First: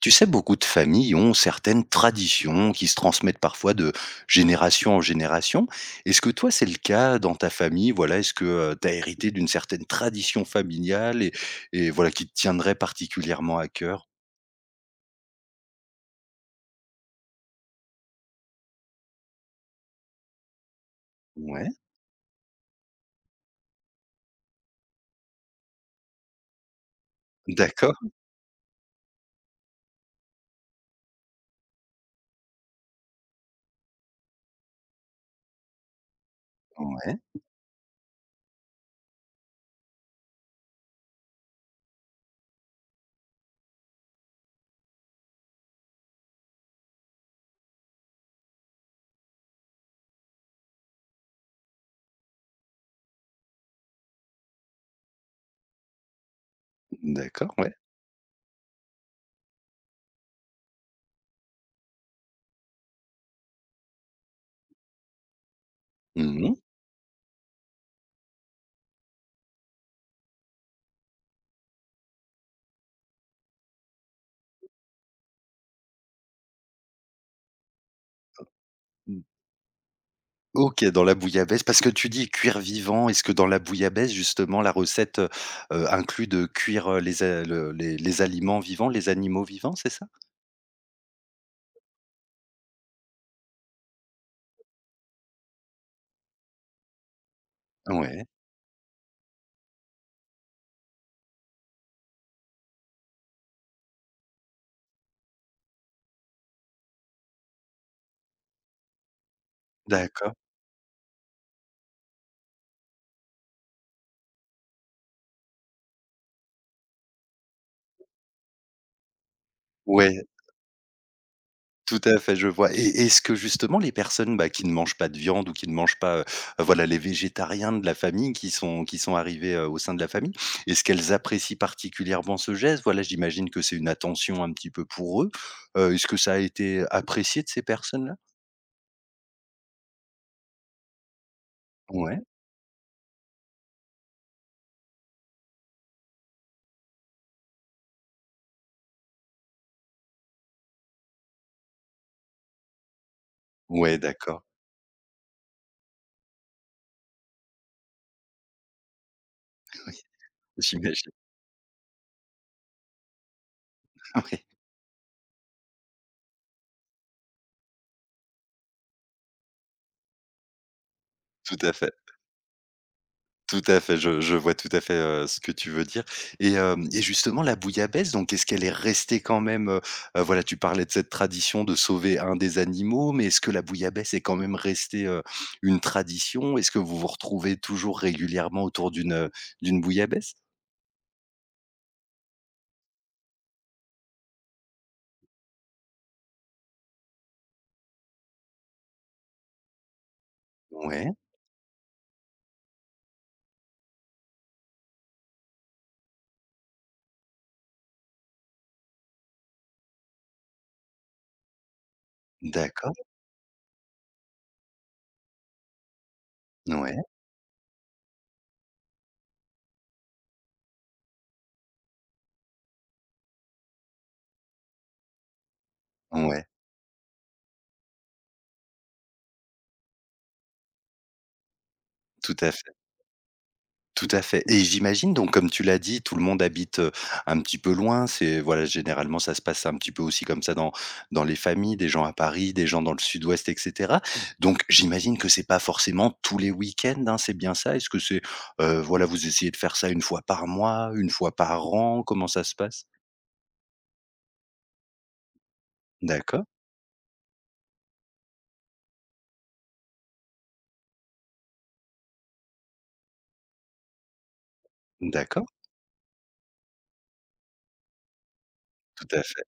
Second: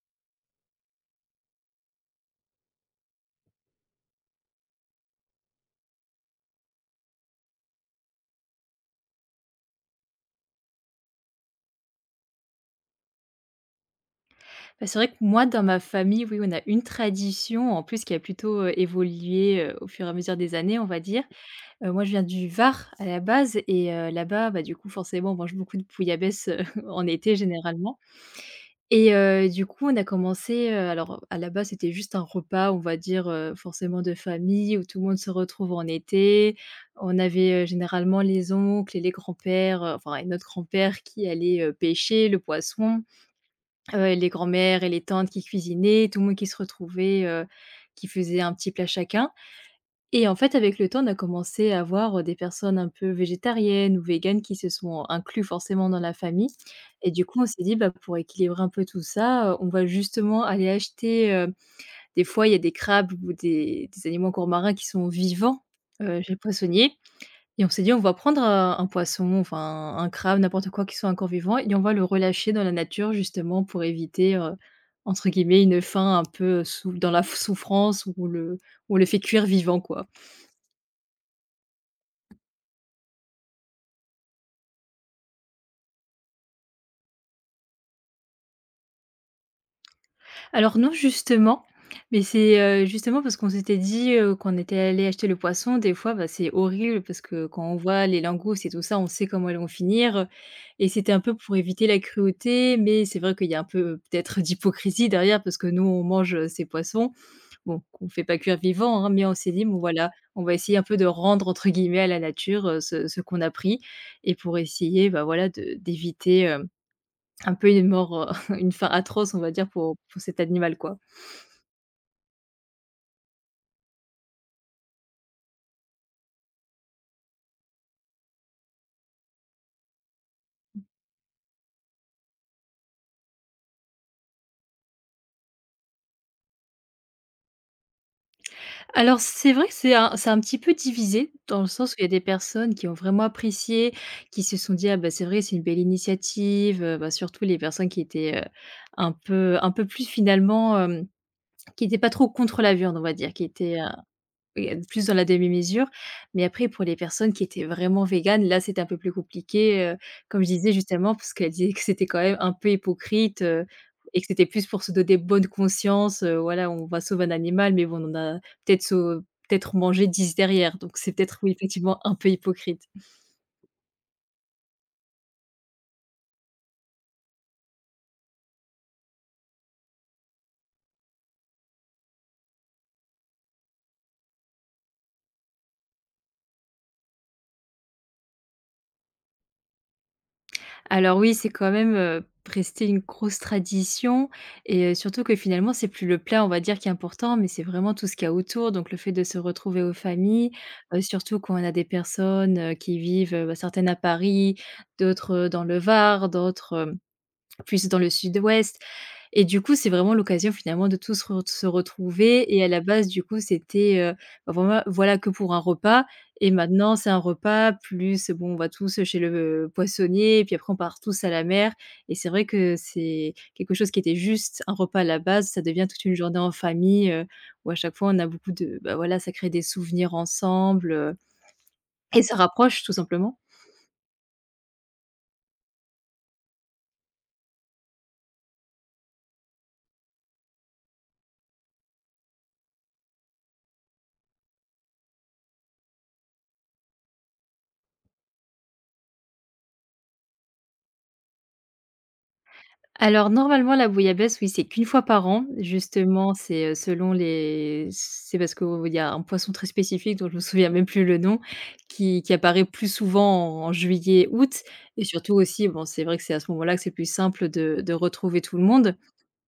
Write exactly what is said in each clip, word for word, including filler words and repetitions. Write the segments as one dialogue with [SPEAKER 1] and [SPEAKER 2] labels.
[SPEAKER 1] Tu sais, beaucoup de familles ont certaines traditions qui se transmettent parfois de génération en génération. Est-ce que toi, c'est le cas dans ta famille? Voilà, est-ce que tu as hérité d'une certaine tradition familiale et, et voilà, qui te tiendrait particulièrement à cœur?
[SPEAKER 2] Bah, c'est vrai que moi, dans ma famille, oui, on a une tradition, en plus, qui a plutôt, heu, évolué, heu, au fur et à mesure des années, on va dire.
[SPEAKER 1] Ouais,
[SPEAKER 2] Heu, moi, je viens du Var, à la base et heu, là-bas, bah, du coup, forcément, on mange beaucoup de bouillabaisse, heu, en été,
[SPEAKER 1] d'accord,
[SPEAKER 2] généralement et heu, du coup, on a commencé, heu, alors, à la base, c'était juste un repas, on va dire, heu, forcément de famille où tout le monde se retrouve en été. On
[SPEAKER 1] ouais,
[SPEAKER 2] avait, heu, généralement les oncles et les grands-pères, heu, enfin et notre grand-père qui allait, heu, pêcher le poisson. Heu, les grands-mères et les tantes qui cuisinaient, tout le monde qui se retrouvait, heu, qui faisait un petit plat chacun et en fait, avec le temps, on a commencé à avoir des personnes un peu végétariennes ou véganes qui se sont inclus forcément dans la famille et du coup, on
[SPEAKER 1] d'accord,
[SPEAKER 2] s'est
[SPEAKER 1] ouais.
[SPEAKER 2] dit : « Bah, pour équilibrer un peu tout ça, heu, on va justement aller acheter », heu, des fois, il y a des crabes ou des des animaux encore marins qui sont vivants, heu, chez le
[SPEAKER 1] Mhm.
[SPEAKER 2] poissonnier et on s'est dit : « On va prendre, heu, un poisson, enfin un crabe, n'importe quoi qui soit encore vivant et on va le relâcher dans la nature justement pour éviter, heu, entre guillemets, une fin un peu sou dans la f souffrance où on le où on le fait cuire vivant quoi ».
[SPEAKER 1] OK, dans la bouillabaisse, parce que tu dis cuire vivant, est-ce que dans la bouillabaisse justement la recette, heu heu, inclut de cuire, heu, les a le les les aliments vivants, les animaux vivants, c'est ça?
[SPEAKER 2] Alors non justement, mais c'est, heu, justement parce qu'on s'était dit, heu, qu'on était allé acheter le poisson, des fois, bah, c'est horrible parce que quand on voit les
[SPEAKER 1] Ouais,
[SPEAKER 2] langoustes et tout ça, on sait comment elles vont finir, et c'était un peu pour éviter la cruauté, mais c'est vrai qu'il y a un peu euh, peut-être d'hypocrisie derrière parce que nous on mange, heu, ces poissons. Bon, qu'on fait pas cuire vivant, hein, mais on s'est dit : « Bon voilà,
[SPEAKER 1] d'accord.
[SPEAKER 2] on va essayer un peu de "rendre" entre guillemets à la nature, heu, ce ce qu'on a pris » et pour essayer, bah, voilà de d'éviter, hem, un peu une mort, heu, une fin atroce on va dire pour pour
[SPEAKER 1] Ouais.
[SPEAKER 2] cet animal quoi.
[SPEAKER 1] Tout à fait, je vois. Et est-ce que justement les personnes, bah, qui ne mangent pas de viande ou qui ne mangent pas, heu, voilà, les végétariens de la famille qui sont qui sont arrivés, heu, au sein de la famille, est-ce qu'elles apprécient particulièrement ce geste? Voilà, j'imagine que c'est une attention un petit peu pour eux. Heu, est-ce que ça a été apprécié de ces personnes-là?
[SPEAKER 2] Alors c'est vrai que c'est un c'est un petit peu divisé, dans le sens où il y a des
[SPEAKER 1] Ouais,
[SPEAKER 2] personnes qui ont vraiment apprécié, qui se sont dit : « Ah bah, c'est vrai, c'est une belle initiative », heu, bah, surtout les personnes qui étaient, heu, un peu un peu plus finalement, hem, qui étaient pas trop contre la viande on va dire, qui étaient,
[SPEAKER 1] ouais, d'accord,
[SPEAKER 2] oui, plus dans la demi-mesure, mais après pour les personnes qui étaient vraiment véganes, là, c'était un peu plus compliqué, heu, comme je disais
[SPEAKER 1] j'imagine.
[SPEAKER 2] justement, parce qu'elle disait que c'était quand même un peu hypocrite, heu et que
[SPEAKER 1] Oui,
[SPEAKER 2] c'était plus pour se donner bonne conscience, heu, voilà, on va sauver un animal, mais bon, on en a peut-être peut-être mangé dix derrière, donc c'est peut-être, oui,
[SPEAKER 1] tout à fait.
[SPEAKER 2] effectivement un peu hypocrite.
[SPEAKER 1] Tout à fait, je je vois tout à fait, heu, ce que tu veux dire et hem et justement la bouillabaisse donc est-ce qu'elle est restée quand même, heu heu, voilà tu parlais de cette tradition de sauver un des animaux, mais est-ce que la bouillabaisse est quand même restée, heu, une tradition? Est-ce que vous vous retrouvez toujours régulièrement autour d'une, heu, d'une bouillabaisse?
[SPEAKER 2] Alors oui, c'est quand même, heu, resté une grosse tradition et heu, surtout que finalement, c'est plus le plat, on va dire, qui est important, mais c'est vraiment tout ce qu'il y a autour. Donc le fait de se retrouver aux familles, heu,
[SPEAKER 1] Ouais,
[SPEAKER 2] surtout quand on a des personnes, heu, qui vivent, heu, bah, certaines à Paris, d'autres, heu, dans le Var, d'autres, hem, plus dans le sud-ouest. Et du coup, c'est vraiment l'occasion finalement de tous re se retrouver et à la
[SPEAKER 1] d'accord,
[SPEAKER 2] base, du coup, c'était, heu, bah, vraiment voilà que pour un repas et maintenant
[SPEAKER 1] ouais,
[SPEAKER 2] c'est un repas plus, bon, on va tous chez le poissonnier et puis après on part tous à la mer et c'est vrai que c'est quelque chose qui était juste un repas à la base, ça devient toute une journée
[SPEAKER 1] ouais,
[SPEAKER 2] en famille, heu, où à chaque fois on a beaucoup de bah, voilà, ça crée des souvenirs ensemble, heu et ça
[SPEAKER 1] tout à fait.
[SPEAKER 2] rapproche tout simplement.
[SPEAKER 1] Tout à fait et j'imagine donc comme tu l'as dit, tout le monde habite, heu, un petit peu loin. C'est voilà, généralement, ça se passe un petit peu aussi comme ça dans dans les familles, des gens à Paris, des gens dans le sud-ouest et cetera. Donc j'imagine que c'est pas forcément tous les week-ends, hein, c'est bien ça? Est-ce que c'est, heu, voilà, vous essayez de faire ça une fois par mois, une fois par an? Comment ça se passe?
[SPEAKER 2] Alors normalement la bouillabaisse, oui, c'est qu'une fois par an. Justement,
[SPEAKER 1] D'accord,
[SPEAKER 2] c'est, heu, selon les c'est parce qu'il y a un poisson très spécifique dont je me souviens même plus le nom, qui qui apparaît plus souvent en en juillet-août et surtout
[SPEAKER 1] d'accord,
[SPEAKER 2] aussi, bon, c'est vrai que c'est à ce moment-là que c'est plus simple de de retrouver tout le monde
[SPEAKER 1] tout à fait.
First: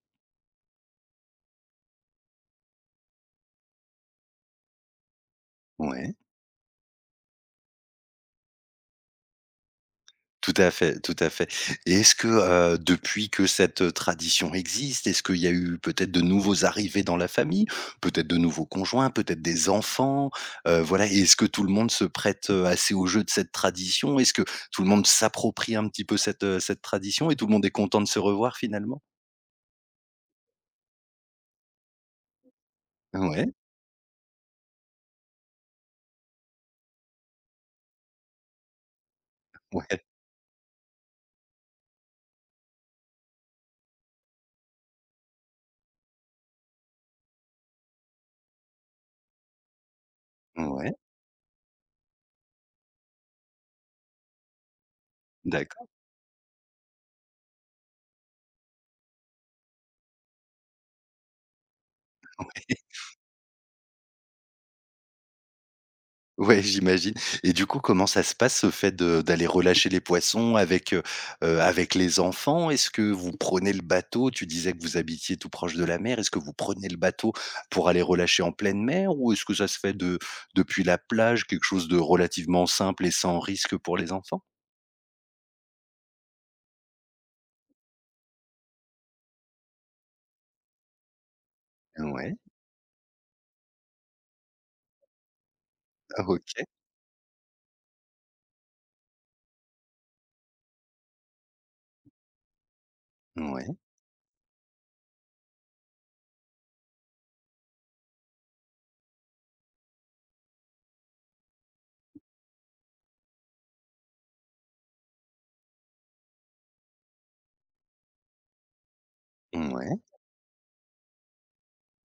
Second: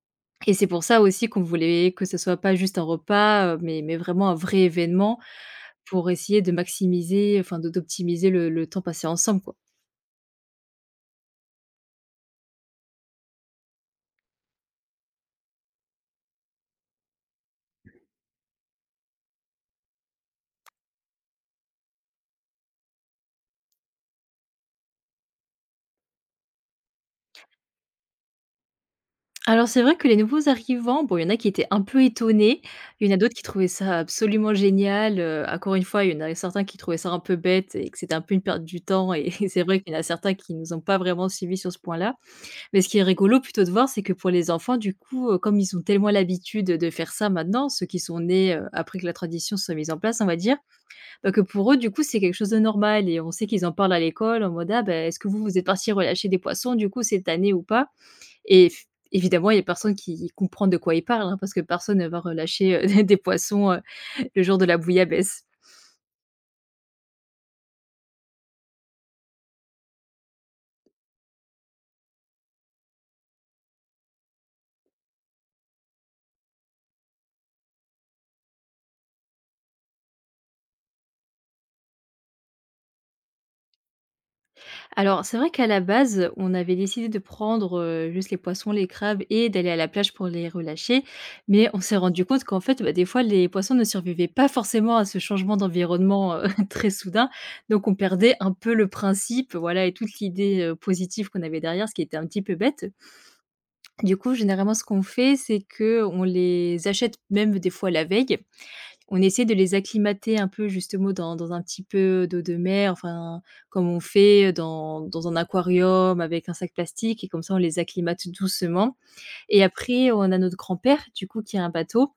[SPEAKER 2] et c'est pour ça aussi qu'on voulait que ce soit pas juste un repas, heu, mais mais vraiment un vrai événement pour
[SPEAKER 1] Ouais.
[SPEAKER 2] essayer de maximiser, enfin de d'optimiser le le temps passé ensemble, quoi.
[SPEAKER 1] Tout à fait, tout à fait. Et est-ce que, heu, depuis que cette, heu, tradition existe, est-ce qu'il y a eu peut-être de nouveaux arrivés dans la famille? Peut-être de nouveaux conjoints, peut-être des enfants? Heu, voilà et est-ce que tout le monde se prête, heu, assez au jeu de cette tradition? Est-ce que tout le monde s'approprie un petit peu cette, heu, cette tradition et tout le monde est content de se revoir finalement?
[SPEAKER 2] Alors c'est vrai que les nouveaux arrivants, bon, il y en a qui étaient un peu étonnés, il y en a d'autres qui
[SPEAKER 1] Ouais,
[SPEAKER 2] trouvaient ça absolument génial, heu, encore une fois, il y en a certains qui trouvaient ça un peu bête et que c'était un peu une perte du temps et c'est vrai qu'il y en
[SPEAKER 1] ouais,
[SPEAKER 2] a certains qui nous ont pas vraiment suivis sur ce point-là. Mais ce qui est rigolo plutôt de voir, c'est que pour les enfants, du coup, heu, comme ils ont tellement l'habitude de faire ça maintenant, ceux qui sont nés, heu, après que la tradition soit mise en place, on va dire,
[SPEAKER 1] ouais,
[SPEAKER 2] bah, que pour eux, du coup, c'est quelque chose de normal et on sait qu'ils en parlent à l'école en mode : « Ah, bah, est-ce que vous, vous êtes
[SPEAKER 1] d'accord,
[SPEAKER 2] partis relâcher des poissons, du coup, cette année ou pas ? » Et f évidemment, il y a personne qui comprend de quoi il parle, hein, parce que personne ne va relâcher,
[SPEAKER 1] ouais.
[SPEAKER 2] heu, des poissons, heu, le jour de la bouillabaisse.
[SPEAKER 1] Ouais, j'imagine et du coup, comment ça se passe, ce fait de d'aller relâcher les poissons avec, heu heu, avec les enfants? Est-ce que vous prenez le bateau? Tu disais que vous habitiez tout proche de la mer. Est-ce que vous prenez le bateau pour aller relâcher en pleine mer ou est-ce que ça se fait de depuis la plage, quelque chose de relativement simple et sans risque pour les enfants?
[SPEAKER 2] Alors, c'est vrai qu'à la base, on avait décidé de prendre, heu, juste les poissons, les crabes et d'aller à la plage pour les relâcher. Mais on s'est rendu
[SPEAKER 1] Ouais,
[SPEAKER 2] compte qu'en fait, bah, des fois, les poissons ne survivaient pas forcément à ce changement d'environnement, heu,
[SPEAKER 1] OK.
[SPEAKER 2] très soudain. Donc on perdait un peu le principe, voilà et toute l'idée, heu, positive qu'on avait derrière, ce qui était un petit peu bête.
[SPEAKER 1] Ouais,
[SPEAKER 2] Du coup, généralement, ce qu'on fait, c'est que on les achète même des fois la veille. On essaie de les acclimater un peu justement dans dans un petit peu d'eau de mer, enfin, comme on fait dans dans un aquarium avec un sac plastique et comme ça on les acclimate doucement et
[SPEAKER 1] ouais,
[SPEAKER 2] après, on a notre grand-père du coup qui a un bateau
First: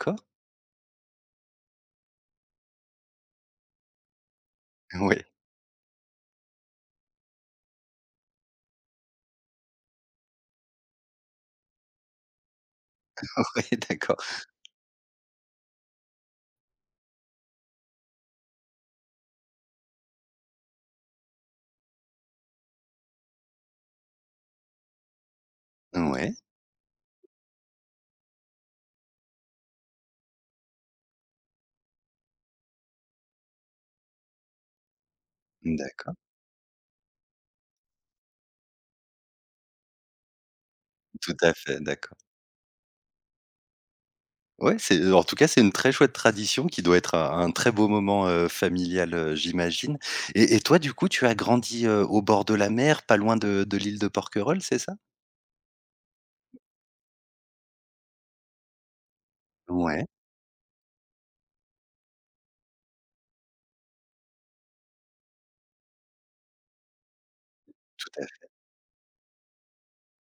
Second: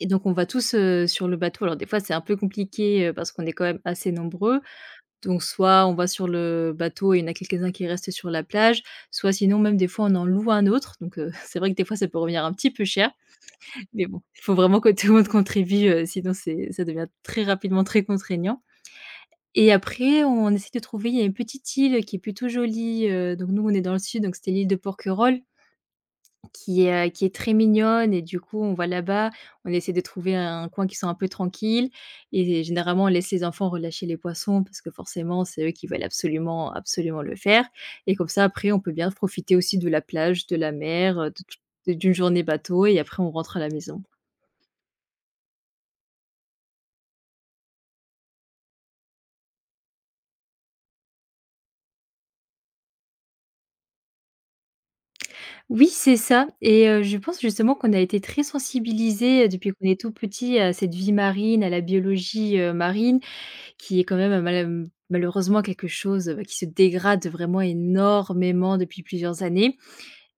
[SPEAKER 2] et donc on va tous, heu, sur le bateau. Alors des fois, c'est un peu compliqué, heu, parce qu'on est quand même assez nombreux,
[SPEAKER 1] Ouais,
[SPEAKER 2] donc soit on va sur le bateau et il y en a quelques-uns qui restent sur la plage, soit sinon même des fois on en loue un autre, donc heu, c'est vrai que des fois ça peut revenir un petit peu cher
[SPEAKER 1] ouais,
[SPEAKER 2] mais
[SPEAKER 1] d'accord.
[SPEAKER 2] bon, il faut vraiment que tout le monde contribue, heu, sinon c'est ça devient très rapidement très contraignant et après on essaie de trouver il y a une petite île qui est plutôt jolie, heu, donc nous on est dans le sud, donc c'était l'île de Porquerolles
[SPEAKER 1] Ouais,
[SPEAKER 2] qui est, heu, qui est très mignonne et du coup on va là-bas, on essaie de trouver un coin qui soit un peu tranquille et généralement on laisse les enfants relâcher les poissons parce que forcément c'est eux qui veulent
[SPEAKER 1] d'accord.
[SPEAKER 2] absolument, absolument le faire et comme ça après on peut bien profiter aussi de la plage, de la mer, heu,
[SPEAKER 1] Tout à fait,
[SPEAKER 2] de d'une
[SPEAKER 1] d'accord.
[SPEAKER 2] journée bateau et après on rentre à la maison.
[SPEAKER 1] Ouais, c'est en tout cas, c'est une très chouette tradition qui doit être un un très beau moment, heu, familial, heu, j'imagine et et toi, du coup, tu as grandi, heu, au bord de la mer, pas loin de de l'île de Porquerolles, c'est ça?
[SPEAKER 2] Oui, c'est ça et heu, je pense justement qu'on a été très sensibilisés, heu, depuis qu'on est
[SPEAKER 1] Ouais,
[SPEAKER 2] tout petit à cette vie marine, à la biologie, heu, marine qui est quand même euh, mal mmh, malheureusement quelque chose, heu, bah, qui se dégrade vraiment
[SPEAKER 1] tout à fait.
[SPEAKER 2] énormément depuis plusieurs années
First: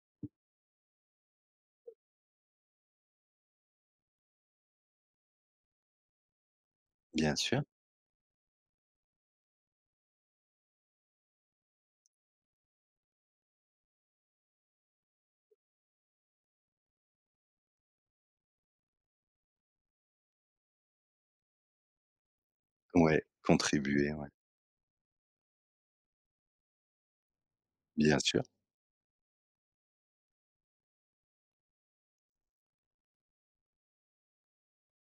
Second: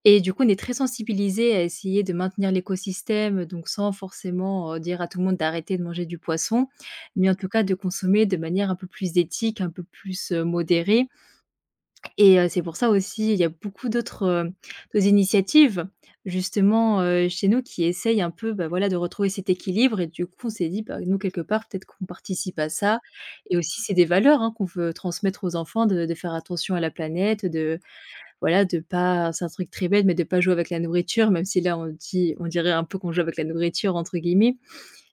[SPEAKER 2] et du coup, on est très sensibilisés à essayer de maintenir l'écosystème, donc sans forcément, heu, dire à tout le monde d'arrêter de manger du poisson, mais en
[SPEAKER 1] Bien
[SPEAKER 2] tout
[SPEAKER 1] sûr.
[SPEAKER 2] cas de consommer de manière un peu plus éthique, un peu plus, heu, modérée et heu, c'est pour ça aussi, il y a beaucoup d'autres, heu, d'autres initiatives justement, heu, chez nous qui essayent un peu, bah, voilà, de retrouver cet équilibre et du coup, on s'est dit : « Bah, nous quelque part, peut-être qu'on participe à ça »
[SPEAKER 1] Ouais,
[SPEAKER 2] et aussi c'est des
[SPEAKER 1] contribuer, ouais,
[SPEAKER 2] valeurs, hein, qu'on veut transmettre aux enfants de de faire attention à la planète, de
[SPEAKER 1] bien sûr,
[SPEAKER 2] voilà, de pas c'est un truc très bête, mais de pas jouer avec la nourriture, même si là, on dit on dirait un peu qu'on "joue avec la nourriture" entre guillemets,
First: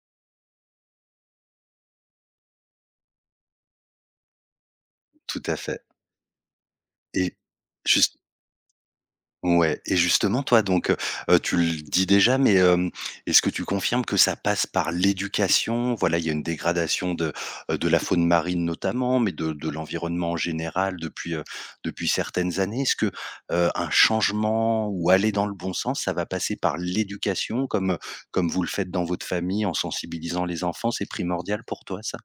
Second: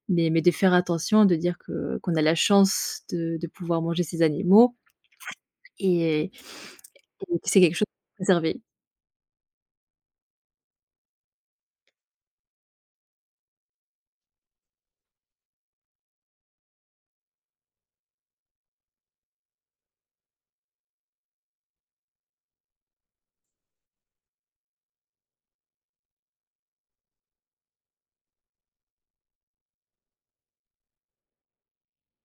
[SPEAKER 2] mais mais de faire attention, de dire que qu'on a la chance de de pouvoir manger ces animaux
[SPEAKER 1] tout à fait
[SPEAKER 2] et
[SPEAKER 1] et
[SPEAKER 2] et c'est quelque chose à
[SPEAKER 1] juste
[SPEAKER 2] préserver.
[SPEAKER 1] Ouais et justement toi donc, heu Tu le dis déjà mais, hem, est-ce que tu confirmes que ça passe par l'éducation? Voilà, il y a une dégradation de, heu, de la faune marine notamment, mais de de l'environnement en général depuis, heu, depuis certaines années. Est-ce que, heu, un changement ou aller dans le bon sens, ça va passer par l'éducation comme, comme vous le faites dans votre famille en sensibilisant les enfants? C'est primordial pour toi ça?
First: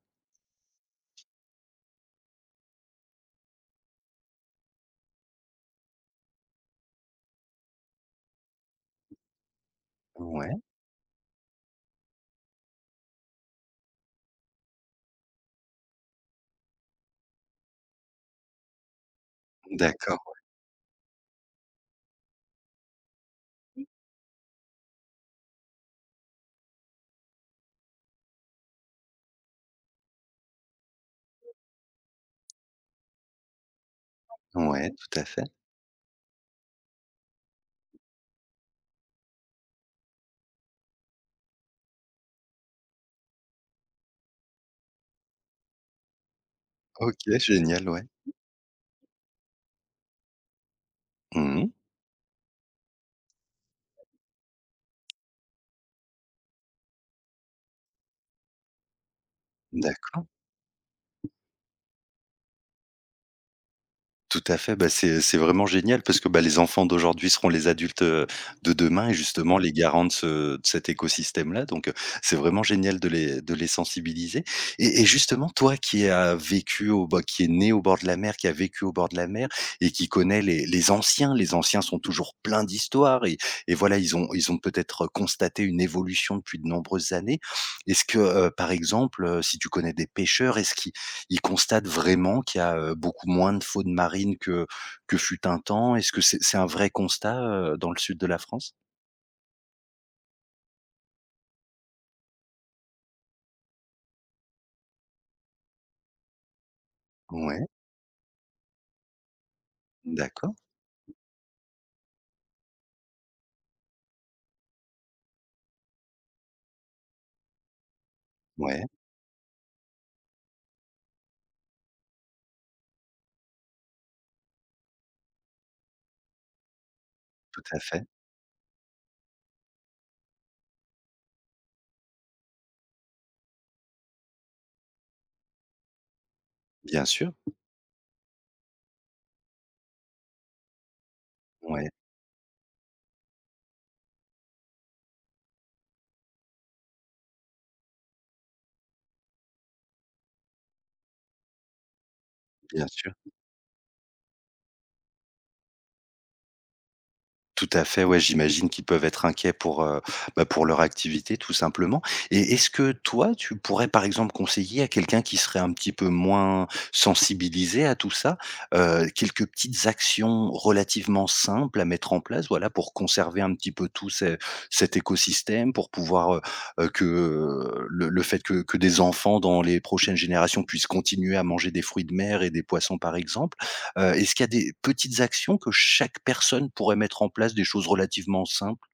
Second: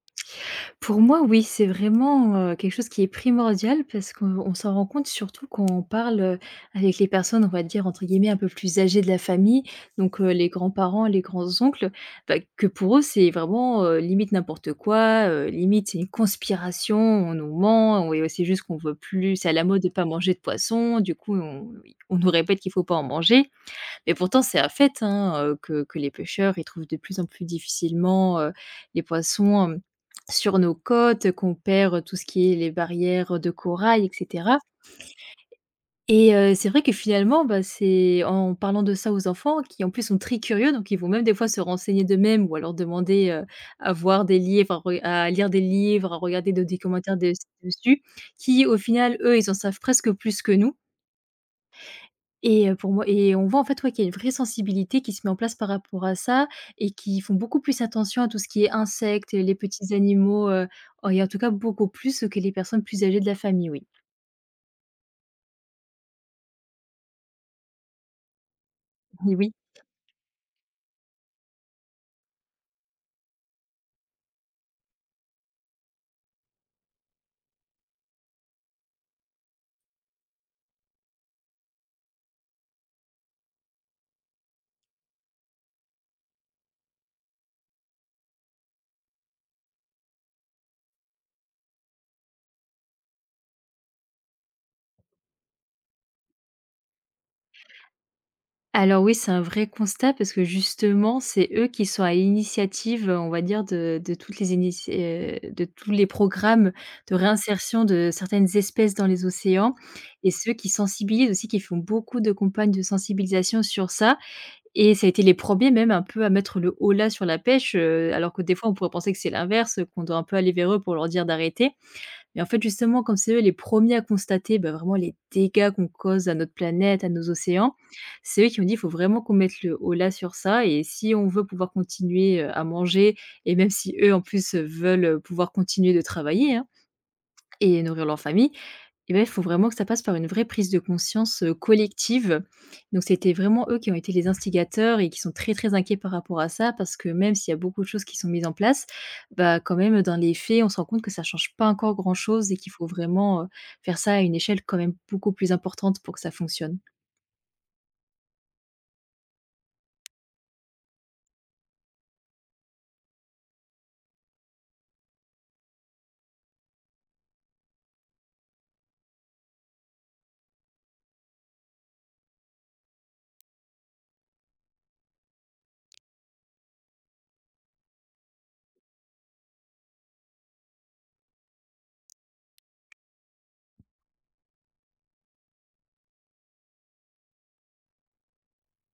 [SPEAKER 2] Pour moi, oui, c'est vraiment, heu, quelque chose qui est primordial parce qu'on on s'en rend compte surtout quand on parle, heu, avec les personnes, on va dire, entre guillemets, «un peu plus âgées» de la famille, donc heu, les
[SPEAKER 1] Ouais,
[SPEAKER 2] grands-parents, les grands-oncles, bah, que pour eux, c'est vraiment, heu, limite n'importe quoi, heu, limite c'est une conspiration, on nous ment, on et c'est juste qu'on veut plus c'est à la mode de pas
[SPEAKER 1] d'accord.
[SPEAKER 2] manger de poisson, du coup on on nous répète qu'il faut pas en manger. Mais pourtant, c'est un fait, hein, heu, que que les pêcheurs, ils trouvent de plus en plus difficilement, heu, les poissons, hem, sur nos côtes, qu'on perd tout ce qui est les barrières de corail et cetera.
[SPEAKER 1] Ouais, tout à fait.
[SPEAKER 2] Et heu, c'est vrai que finalement, bah, c'est en parlant de ça aux enfants qui, en plus, sont très curieux, donc ils vont même des fois se renseigner d'eux-mêmes ou alors demander, heu, à voir des livres, à re à lire des livres, à regarder de des commentaires des
[SPEAKER 1] OK, génial,
[SPEAKER 2] dessus
[SPEAKER 1] ouais.
[SPEAKER 2] qui, au final, eux, ils en savent presque plus que nous.
[SPEAKER 1] Mmh.
[SPEAKER 2] Et heu, pour moi et on voit en fait, ouais, qu'il y a une vraie sensibilité qui se met en place par rapport à ça et qui font beaucoup plus attention à tout ce qui est insectes, les petits
[SPEAKER 1] D'accord.
[SPEAKER 2] animaux, heu, oh, et en tout cas beaucoup plus que les personnes plus âgées de la famille, oui.
[SPEAKER 1] Tout à fait, bah, c'est c'est vraiment génial parce que, bah, les enfants d'aujourd'hui seront les adultes, heu, de demain et
[SPEAKER 2] Oui, oui.
[SPEAKER 1] justement les garants de ce de cet écosystème-là donc, heu, c'est vraiment génial de les de les sensibiliser et et justement toi qui as vécu au bah, qui est né au bord de la mer, qui a vécu au bord de la mer et qui connaît les les anciens, les anciens sont toujours pleins d'histoires et et voilà, ils ont ils ont peut-être constaté une évolution depuis de nombreuses années. Est-ce que, heu, par exemple, heu, si tu connais des pêcheurs, est-ce qu'ils ils constatent vraiment qu'il y a, heu, beaucoup moins de faune marines que que fut un temps? Est-ce que c'est c'est un vrai constat, heu, dans le sud de la France?
[SPEAKER 2] Alors oui, c'est un vrai constat parce que justement, c'est eux qui sont à l'initiative, heu, on va dire de de toutes les initia heu, de tous les programmes de
[SPEAKER 1] Ouais,
[SPEAKER 2] réinsertion de certaines espèces dans les océans et ceux
[SPEAKER 1] d'accord,
[SPEAKER 2] qui sensibilisent aussi, qui font beaucoup de campagnes de sensibilisation sur ça. Et ça a été les premiers, même un peu à mettre le holà sur la pêche, heu, alors que des fois on
[SPEAKER 1] ouais,
[SPEAKER 2] pourrait penser que c'est l'inverse, qu'on doit un peu aller vers eux pour leur dire d'arrêter. Mais en fait justement comme c'est eux les premiers à constater, bah, vraiment les dégâts qu'on cause à notre planète, à nos
[SPEAKER 1] tout
[SPEAKER 2] océans,
[SPEAKER 1] à fait,
[SPEAKER 2] c'est eux qui ont dit: «Il faut vraiment qu'on mette le holà sur ça et si on veut pouvoir continuer, heu, à manger» et même si eux en plus, heu, veulent, heu, pouvoir continuer de travailler, hein,
[SPEAKER 1] bien sûr,
[SPEAKER 2] et nourrir leur famille, et ben, il faut vraiment que ça passe par une vraie prise de conscience, heu,
[SPEAKER 1] ouais,
[SPEAKER 2] collective. Donc c'était vraiment eux qui ont été les instigateurs et qui sont très, très inquiets par rapport à ça parce que même s'il y a beaucoup de choses qui sont mises en place, bah, quand même, dans les faits, on se rend compte que ça change pas encore grand-chose et qu'il
[SPEAKER 1] bien
[SPEAKER 2] faut
[SPEAKER 1] sûr.
[SPEAKER 2] vraiment, heu, faire ça à une échelle quand même beaucoup plus importante pour que ça fonctionne.
[SPEAKER 1] Tout à fait, ouais, j'imagine qu'ils peuvent être inquiets pour, heu, bah, pour leur activité tout simplement et est-ce que toi, tu pourrais par exemple conseiller à quelqu'un qui serait un petit peu moins sensibilisé à tout ça, heu, quelques petites actions relativement simples à mettre en place, voilà, pour conserver un petit peu tout ce cet écosystème, pour pouvoir, heu heu, que, heu, le le fait que que des enfants dans les prochaines générations puissent continuer à manger des fruits de mer et des poissons par exemple? Heu, est-ce qu'il y a des petites actions que chaque personne pourrait mettre en place, des choses relativement simples?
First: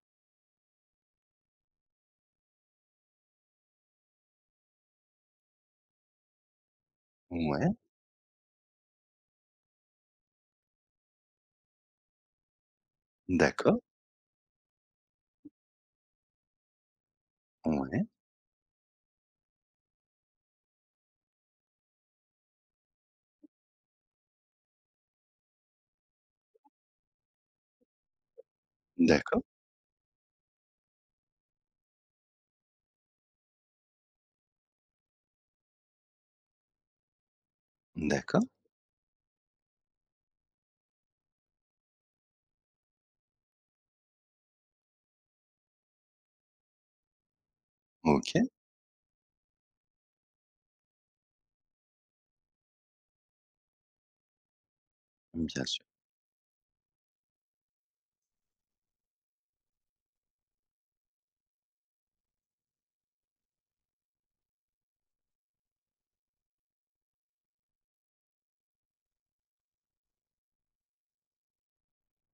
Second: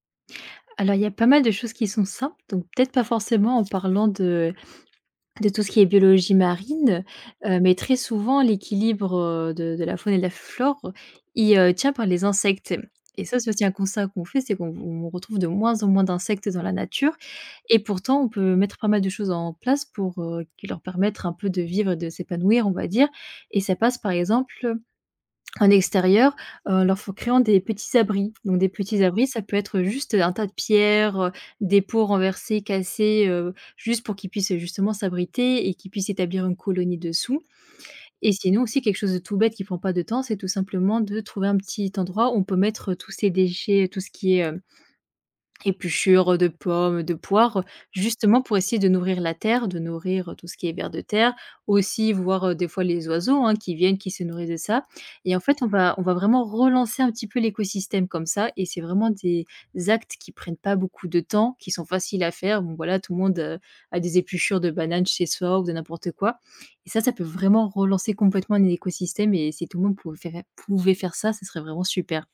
[SPEAKER 2] Alors il y a pas mal de choses qui sont simples, donc peut-être pas forcément en parlant de De tout ce qui est biologie marine, heu, mais
[SPEAKER 1] Ouais,
[SPEAKER 2] très souvent l'équilibre, heu, de de la faune et de la flore, il, heu, tient par les insectes et ça c'est aussi un
[SPEAKER 1] d'accord,
[SPEAKER 2] constat qu'on fait, c'est qu'on on retrouve de moins en moins d'insectes dans la nature et
[SPEAKER 1] ouais,
[SPEAKER 2] pourtant on peut mettre pas mal de choses en place pour, heu, qui leur permettre un peu de vivre et de s'épanouir, on va dire. Et ça passe par exemple en extérieur, heu, en leur f créant des petits abris. Donc des petits abris, ça
[SPEAKER 1] d'accord,
[SPEAKER 2] peut être juste, un tas de pierres, heu, des pots renversés, cassés, heu, juste pour qu'ils puissent, justement s'abriter et qu'ils puissent établir une colonie dessous. Et
[SPEAKER 1] d'accord,
[SPEAKER 2] sinon aussi quelque chose de tout bête qui prend pas de temps, c'est tout simplement de trouver un petit endroit où on peut mettre, tous ces déchets, tout ce qui est, hem épluchures de pommes, de poires,
[SPEAKER 1] OK,
[SPEAKER 2] justement pour essayer de nourrir la terre, de nourrir tout ce qui est vers de terre, aussi voir, heu, des fois les oiseaux, hein, qui viennent, qui se nourrissent de ça et en fait,
[SPEAKER 1] bien
[SPEAKER 2] on
[SPEAKER 1] sûr.
[SPEAKER 2] va on va vraiment relancer un petit peu l'écosystème comme ça et c'est vraiment des actes qui prennent pas beaucoup de temps, qui sont faciles à faire. Bon voilà, tout le monde, heu, a des épluchures de bananes chez soi ou de n'importe quoi et ça, ça peut vraiment relancer complètement un écosystème et si tout le monde pouvait faire pouvait faire ça, ce serait vraiment super.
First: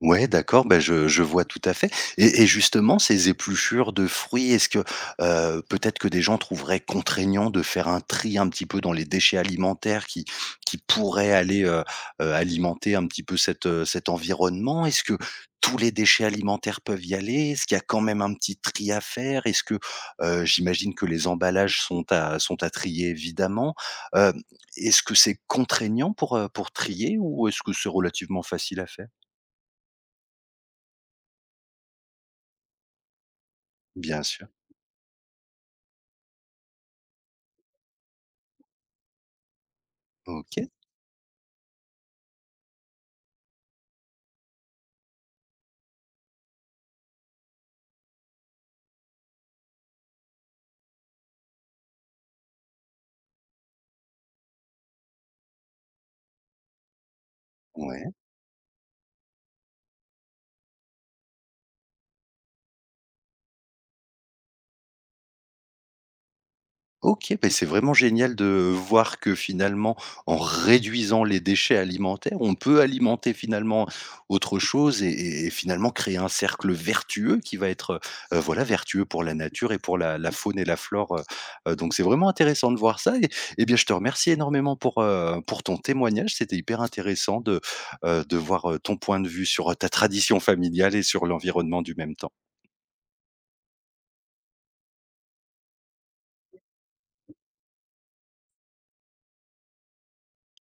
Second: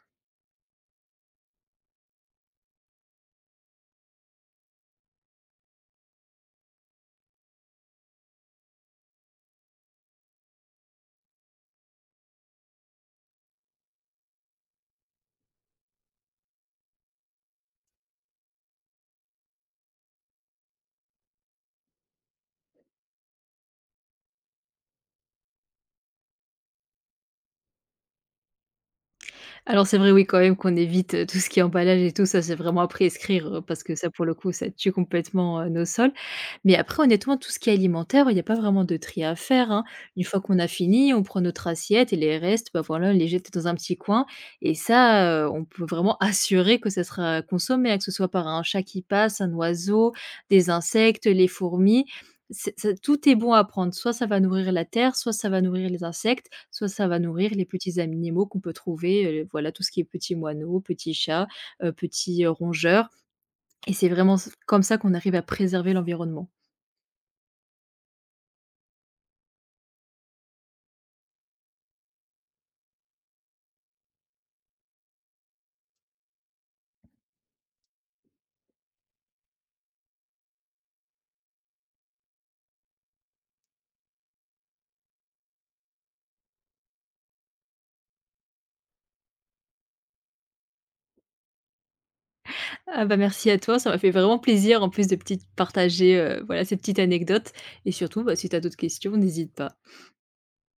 [SPEAKER 1] Ouais, d'accord, ben je je vois tout à fait et et justement ces épluchures de fruits, est-ce que, heu, peut-être que des gens trouveraient contraignant de faire un tri un petit peu dans les déchets alimentaires qui qui pourraient aller, heu heu, alimenter un petit peu cet, heu, cet environnement? Est-ce que tous les déchets alimentaires peuvent y aller? Est-ce qu'il y a quand même un petit tri à faire? Est-ce que, heu, j'imagine que les emballages sont à sont à trier évidemment, heu, est-ce que c'est contraignant pour, heu, pour trier ou est-ce que c'est relativement facile à faire?
[SPEAKER 2] Alors c'est vrai, oui, quand même qu'on évite, heu, tout ce qui est emballage et tout ça, c'est vraiment à prescrire, heu, parce que ça,
[SPEAKER 1] Bien
[SPEAKER 2] pour le
[SPEAKER 1] sûr.
[SPEAKER 2] coup, ça tue complètement, heu, nos sols. Mais après, honnêtement, tout ce qui est alimentaire, il n'y a pas vraiment de tri à faire, hein. Une fois qu'on a
[SPEAKER 1] OK,
[SPEAKER 2] fini, on prend notre assiette et les restes, bah, voilà, on les jette dans un petit coin et ça, heu, on peut vraiment assurer que ça sera consommé, hein, que ce soit par un chat qui passe, un oiseau, des insectes, les fourmis. C'est ça, tout est bon à prendre, soit ça va nourrir la terre, soit ça va nourrir les insectes, soit ça va nourrir les petits
[SPEAKER 1] ouais.
[SPEAKER 2] animaux qu'on peut trouver, heu, voilà tout ce qui est petits moineaux, petits chats, heu, petits, heu, rongeurs et c'est vraiment s comme ça qu'on arrive à préserver l'environnement.
[SPEAKER 1] OK, ben c'est vraiment génial de voir que finalement, en réduisant les déchets alimentaires, on peut alimenter finalement autre chose et et et finalement créer un cercle vertueux qui va être, heu, voilà, vertueux pour la nature et pour la la faune et la flore, heu heu, donc c'est vraiment intéressant de voir ça et et bien, je te remercie énormément pour, heu, pour ton témoignage. C'était hyper intéressant de, heu, de voir, heu, ton point de vue sur, heu, ta tradition familiale et sur l'environnement du même temps.
[SPEAKER 2] Ah bah, merci à toi, ça m'a fait vraiment plaisir en plus de petites partager, heu, voilà ces petites anecdotes et surtout, bah, si tu as d'autres questions, n'hésite pas.